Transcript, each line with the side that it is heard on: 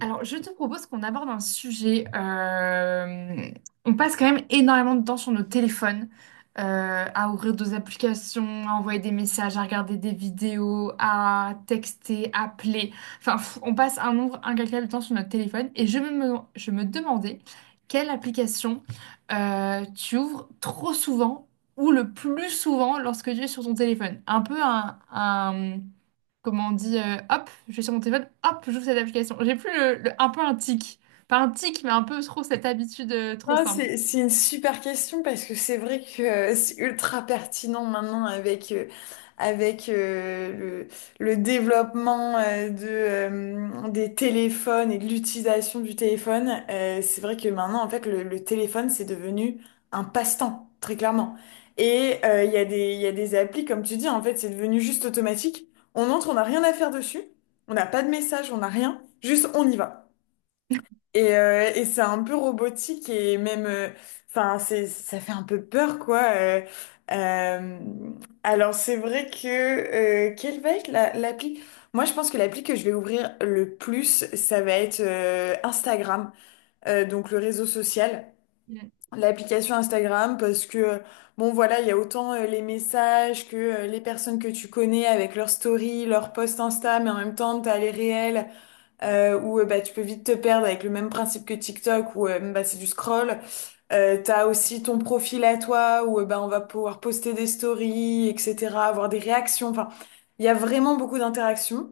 right: Alors, je te propose qu'on aborde un sujet. On passe quand même énormément de temps sur nos téléphones, à ouvrir des applications, à envoyer des messages, à regarder des vidéos, à texter, appeler. Enfin, on passe un nombre incalculable de temps sur notre téléphone. Et je me demandais quelle application tu ouvres trop souvent ou le plus souvent lorsque tu es sur ton téléphone. Un peu un, comment on dit, hop, je suis sur mon téléphone, hop, j'ouvre cette application. J'ai plus un peu un tic. Pas un tic, mais un peu trop cette habitude, trop
left: Non,
right: simple.
left: c'est une super question parce que c'est vrai que c'est ultra pertinent maintenant avec le développement des téléphones et de l'utilisation du téléphone. C'est vrai que maintenant, en fait, le téléphone, c'est devenu un passe-temps, très clairement. Et il y a des applis, comme tu dis, en fait, c'est devenu juste automatique. On entre, on n'a rien à faire dessus, on n'a pas de message, on n'a rien, juste on y va. Et c'est un peu robotique et même, enfin, ça fait un peu peur, quoi. Euh, alors, c'est vrai que quelle va être l'appli? Moi, je pense que l'appli que je vais ouvrir le plus, ça va être Instagram, donc le réseau social.
right: Mm.
left: L'application Instagram, parce que, bon, voilà, il y a autant les messages que les personnes que tu connais avec leurs stories, leurs posts Insta, mais en même temps, t'as les réels où bah, tu peux vite te perdre avec le même principe que TikTok où bah, c'est du scroll. T'as aussi ton profil à toi où bah, on va pouvoir poster des stories, etc., avoir des réactions. Enfin, il y a vraiment beaucoup d'interactions.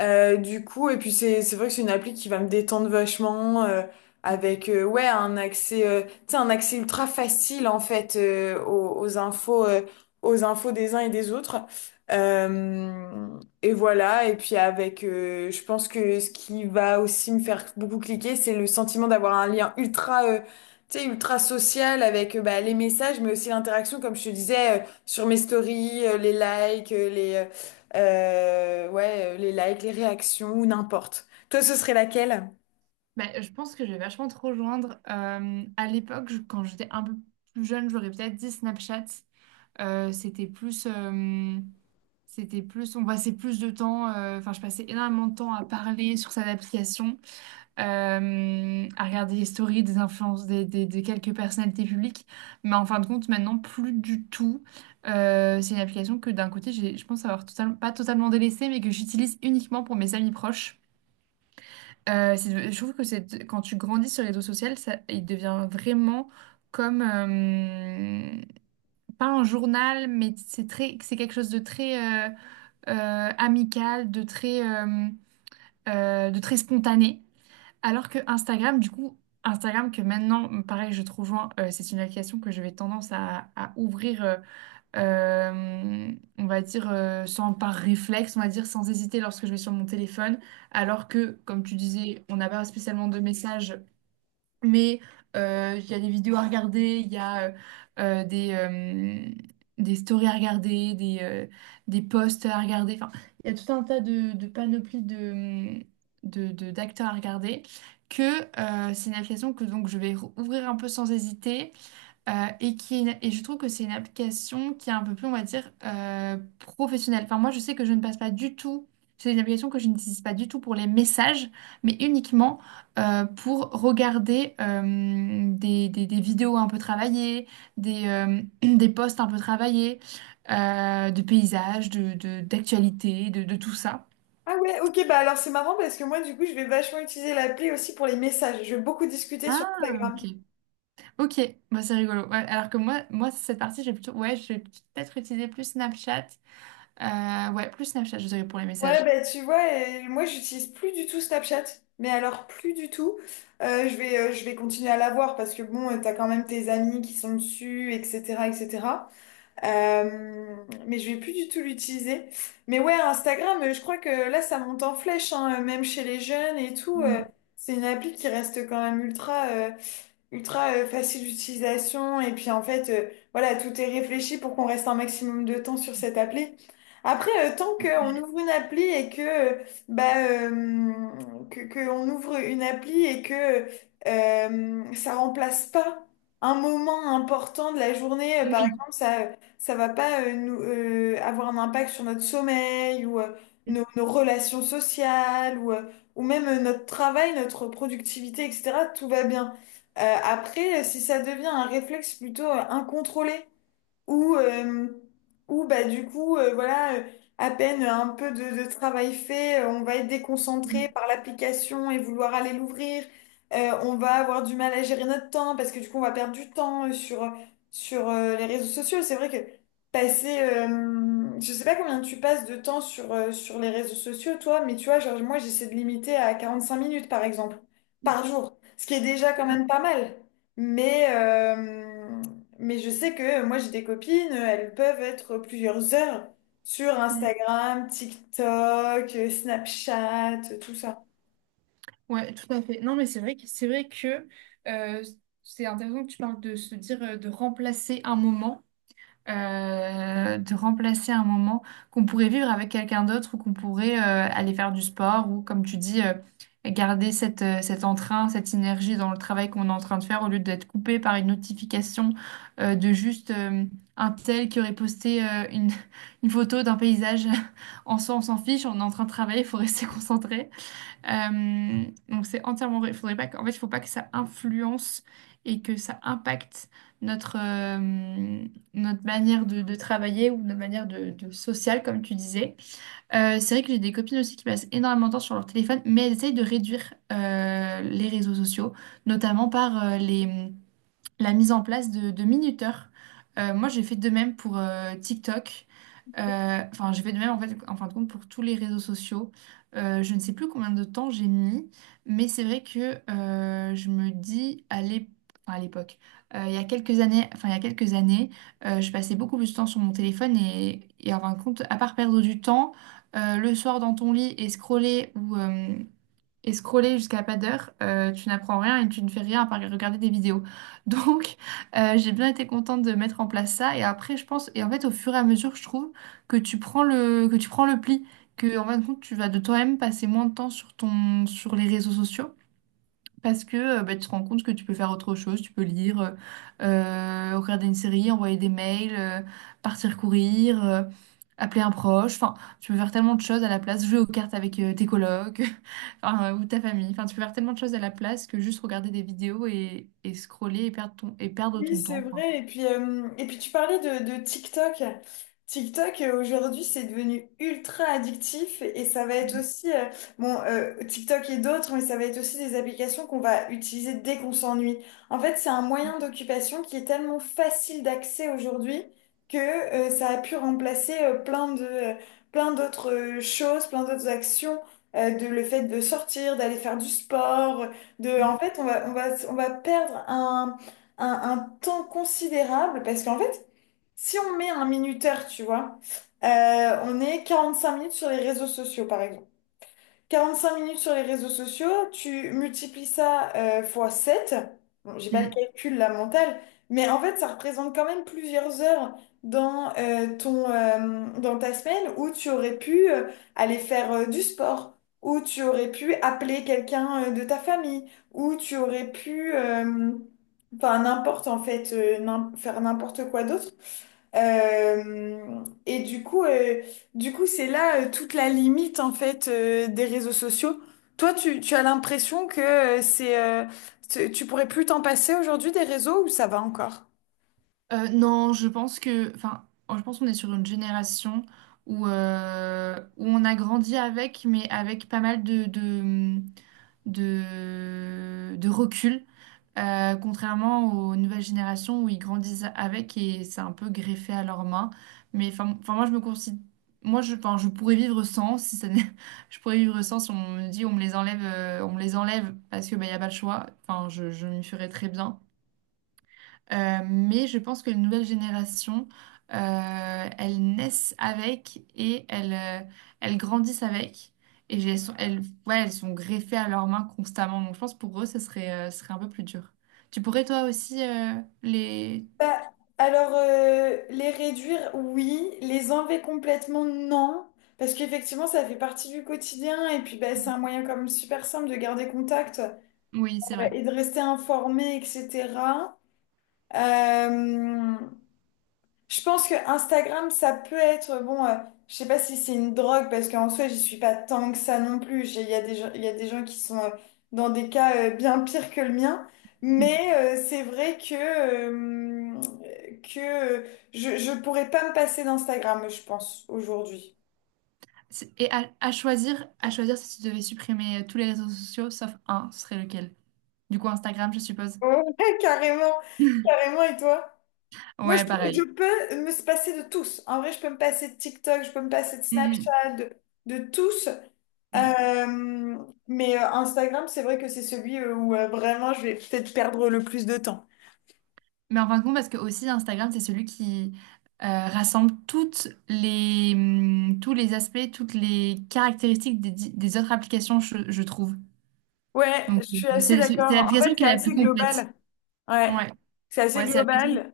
left: Du coup, et puis c'est vrai que c'est une appli qui va me détendre vachement avec ouais un accès ultra facile en fait aux infos des uns et des autres. Euh, et voilà, et puis avec je pense que ce qui va aussi me faire beaucoup cliquer, c'est le sentiment d'avoir un lien ultra, tu sais, ultra social avec bah, les messages mais aussi l'interaction comme je te disais sur mes stories, les likes, les réactions, ou n'importe. Toi, ce serait laquelle?
right: Ben, je pense que je vais vachement te rejoindre. À l'époque, quand j'étais un peu plus jeune, j'aurais peut-être dit Snapchat. Euh, c'était plus, euh, c'était plus, on passait plus de temps. Enfin, je passais énormément de temps à parler sur cette application. À regarder les stories des influences des quelques personnalités publiques. Mais en fin de compte, maintenant, plus du tout. C'est une application que d'un côté, je pense avoir totalement, pas totalement délaissée, mais que j'utilise uniquement pour mes amis proches. Je trouve que c'est, quand tu grandis sur les réseaux sociaux, ça, il devient vraiment comme, euh, pas un journal, mais c'est quelque chose de très amical, de très spontané. Alors que Instagram, du coup, Instagram que maintenant, pareil, je te rejoins, c'est une application que je vais tendance à ouvrir, euh, on va dire, sans par réflexe, on va dire, sans hésiter lorsque je vais sur mon téléphone. Alors que, comme tu disais, on n'a pas spécialement de messages, mais il y a des vidéos à regarder, il y a euh, des, euh, des stories à regarder, des posts à regarder. Enfin, il y a tout un tas de panoplies de, mm, de- d'acteurs à regarder. Que c'est une application que donc je vais ouvrir un peu sans hésiter, euh, et je trouve que c'est une application qui est un peu plus, on va dire, professionnelle. Enfin, moi, je sais que je ne passe pas du tout. C'est une application que je n'utilise pas du tout pour les messages, mais uniquement, pour regarder des vidéos un peu travaillées, des posts un peu travaillés, de paysages, d'actualités, de tout ça.
left: Ah ouais, ok, bah alors c'est marrant parce que moi du coup je vais vachement utiliser l'appli aussi pour les messages. Je vais beaucoup discuter sur
right: Ah,
left: Instagram.
right: ok. Ok, bah, c'est rigolo. Ouais, alors que moi, cette partie, j'ai plutôt. Ouais, je vais peut-être utiliser plus Snapchat. Ouais, plus Snapchat, je dirais pour les
left: Ouais,
right: messages.
left: bah tu vois, moi j'utilise plus du tout Snapchat, mais alors plus du tout. Je vais continuer à l'avoir parce que bon, t'as quand même tes amis qui sont dessus, etc., etc. Euh, mais je vais plus du tout l'utiliser. Mais ouais, Instagram, je crois que là, ça monte en flèche, hein, même chez les jeunes et tout.
right: Mm.
left: C'est une appli qui reste quand même ultra, facile d'utilisation. Et puis en fait, voilà, tout est réfléchi pour qu'on reste un maximum de temps sur cette appli. Après, tant qu'on ouvre une appli et bah, euh, que on ouvre une appli et que ça remplace pas un moment important de la journée, par
right: Oui.
left: exemple, ça va pas nous, avoir un impact sur notre sommeil ou
right: Mm,
left: nos relations sociales ou même notre travail, notre productivité, etc. Tout va bien. Après, si ça devient un réflexe plutôt incontrôlé, où, euh, où bah, du coup, voilà, à peine un peu de travail fait, on va être déconcentré
right: mm,
left: par l'application et vouloir aller l'ouvrir. On va avoir du mal à gérer notre temps parce que du coup, on va perdre du temps sur les réseaux sociaux. C'est vrai que je sais pas combien tu passes de temps sur les réseaux sociaux, toi, mais tu vois, genre, moi, j'essaie de limiter à 45 minutes, par exemple,
right: mm.
left: par jour, ce qui est déjà quand
right: Ouais,
left: même pas mal. Mais, euh, mais je sais que moi, j'ai des copines, elles peuvent être plusieurs heures sur
right: mm.
left: Instagram, TikTok, Snapchat, tout ça.
right: Ouais, tout à fait. Non, mais c'est vrai que euh, c'est intéressant que tu parles de se dire, de remplacer un moment qu'on pourrait vivre avec quelqu'un d'autre ou qu'on pourrait aller faire du sport ou, comme tu dis, garder cet entrain, cette énergie dans le travail qu'on est en train de faire au lieu d'être coupé par une notification, de juste, un tel qui aurait posté une photo d'un paysage. En soi, on s'en fiche, on est en train de travailler, il faut rester concentré. Donc c'est entièrement vrai. Il faudrait pas que- en fait, il faut pas que ça influence et que ça impacte notre, notre manière de travailler ou notre manière de sociale, comme tu disais. C'est vrai que j'ai des copines aussi qui passent énormément de temps sur leur téléphone, mais elles essayent de réduire, les réseaux sociaux, notamment par la mise en place de minuteurs. Moi, j'ai fait de même pour TikTok. Enfin, j'ai fait de même en fait, en fin de compte, pour tous les réseaux sociaux. Je ne sais plus combien de temps j'ai mis, mais c'est vrai que je me dis enfin, à l'époque, il y a quelques années, je passais beaucoup plus de temps sur mon téléphone et en fin de compte, à part perdre du temps, le soir dans ton lit et scroller ou scroller jusqu'à pas d'heure, tu n'apprends rien et tu ne fais rien à part regarder des vidéos. Donc, j'ai bien été contente de mettre en place ça. Et après, je pense, et en fait, au fur et à mesure, je trouve que tu prends le pli, que en fin de compte, tu vas de toi-même passer moins de temps sur les réseaux sociaux. Parce que, bah, tu te rends compte que tu peux faire autre chose, tu peux lire, regarder une série, envoyer des mails, partir courir, appeler un proche. Enfin, tu peux faire tellement de choses à la place, jouer aux cartes avec, tes colocs, enfin, ou ta famille. Enfin, tu peux faire tellement de choses à la place que juste regarder des vidéos et scroller et perdre
left: Oui,
right: ton
left: c'est
right: temps, quoi.
left: vrai. Et puis tu parlais de TikTok. TikTok, aujourd'hui, c'est devenu ultra addictif et ça va être
right: Mm.
left: aussi, bon, TikTok et d'autres, mais ça va être aussi des applications qu'on va utiliser dès qu'on s'ennuie. En fait, c'est un moyen d'occupation qui est tellement facile d'accès aujourd'hui que ça a pu remplacer, plein d'autres choses, plein d'autres actions, de le fait de sortir, d'aller faire du sport, en fait, on va perdre un temps considérable parce qu'en fait, si on met un minuteur, tu vois, on est 45 minutes sur les réseaux sociaux, par exemple 45 minutes sur les réseaux sociaux, tu multiplies ça fois 7. Bon, j'ai pas le
right: Mm.
left: calcul, la mentale, mais en fait, ça représente quand même plusieurs heures dans ta semaine où tu aurais pu aller faire du sport, où tu aurais pu appeler quelqu'un de ta famille, où tu aurais pu, enfin, n'importe en fait, faire n'importe quoi d'autre. Euh, et du coup, euh, du coup, c'est là toute la limite en fait des réseaux sociaux. Toi, tu as l'impression que tu pourrais plus t'en passer aujourd'hui des réseaux ou ça va encore?
right: Non, je pense que, enfin, je pense qu'on est sur une génération où on a grandi avec, mais avec pas mal de recul. Contrairement aux nouvelles générations où ils grandissent avec et c'est un peu greffé à leurs mains. Mais enfin, moi, je me considère, moi, je pourrais vivre sans, si ça n'est- je pourrais vivre sans si on me dit on me les enlève, parce que bah, y a pas le choix. Enfin, je m'y ferais très bien. Mais je pense que les nouvelles générations, elles naissent avec et elles grandissent avec. Et j'ai- elles sont, elles, ouais, elles sont greffées à leurs mains constamment. Donc je pense pour eux, ce serait un peu plus dur. Tu pourrais toi aussi les?
left: Bah, alors, les réduire, oui. Les enlever complètement, non. Parce qu'effectivement, ça fait partie du quotidien. Et puis, bah, c'est un moyen comme super simple de garder contact
right: Oui, c'est vrai.
left: et de rester informé, etc. Euh, Je pense que Instagram, ça peut être, bon, je sais pas si c'est une drogue, parce qu'en soi, j'y suis pas tant que ça non plus. Il y a des gens qui sont dans des cas bien pires que le mien. Mais
right: Mm.
left: euh, c'est vrai que euh, je pourrais pas me passer d'Instagram, je pense, aujourd'hui.
right: Et, à choisir si tu devais supprimer tous les réseaux sociaux sauf un, ce serait lequel? Du coup, Instagram, je suppose.
left: Ouais, carrément, carrément, et toi? Moi,
right: Ouais,
left: je
right: pareil.
left: peux me se passer de tous. En vrai, je peux me passer de TikTok, je peux me passer de Snapchat, de tous.
right: Mhm.
left: Euh, mais Instagram, c'est vrai que c'est celui où vraiment je vais peut-être perdre le plus de temps.
right: Mais en fin de compte, parce que aussi Instagram, c'est celui qui rassemble tous les aspects, toutes les caractéristiques des autres applications, je trouve.
left: Ouais, je
right: Donc,
left: suis assez
right: c'est
left: d'accord. En fait,
right: l'application
left: c'est
right: qui est la plus
left: assez
right: complète.
left: global. Ouais,
right: Ouais,
left: c'est assez
right: ouais, c'est l'application.
left: global.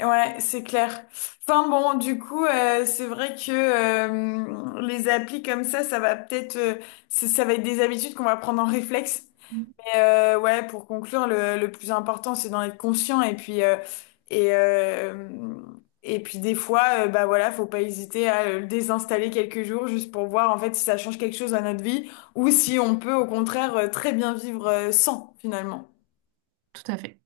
left: Ouais, c'est clair. Enfin bon, du coup, c'est vrai que les applis comme ça va peut-être, ça va être des habitudes qu'on va prendre en réflexe. Ouais, pour conclure, le plus important, c'est d'en être conscient et euh, et puis des fois, bah voilà, faut pas hésiter à le désinstaller quelques jours juste pour voir en fait si ça change quelque chose à notre vie ou si on peut au contraire très bien vivre sans finalement.
right: Tout à fait.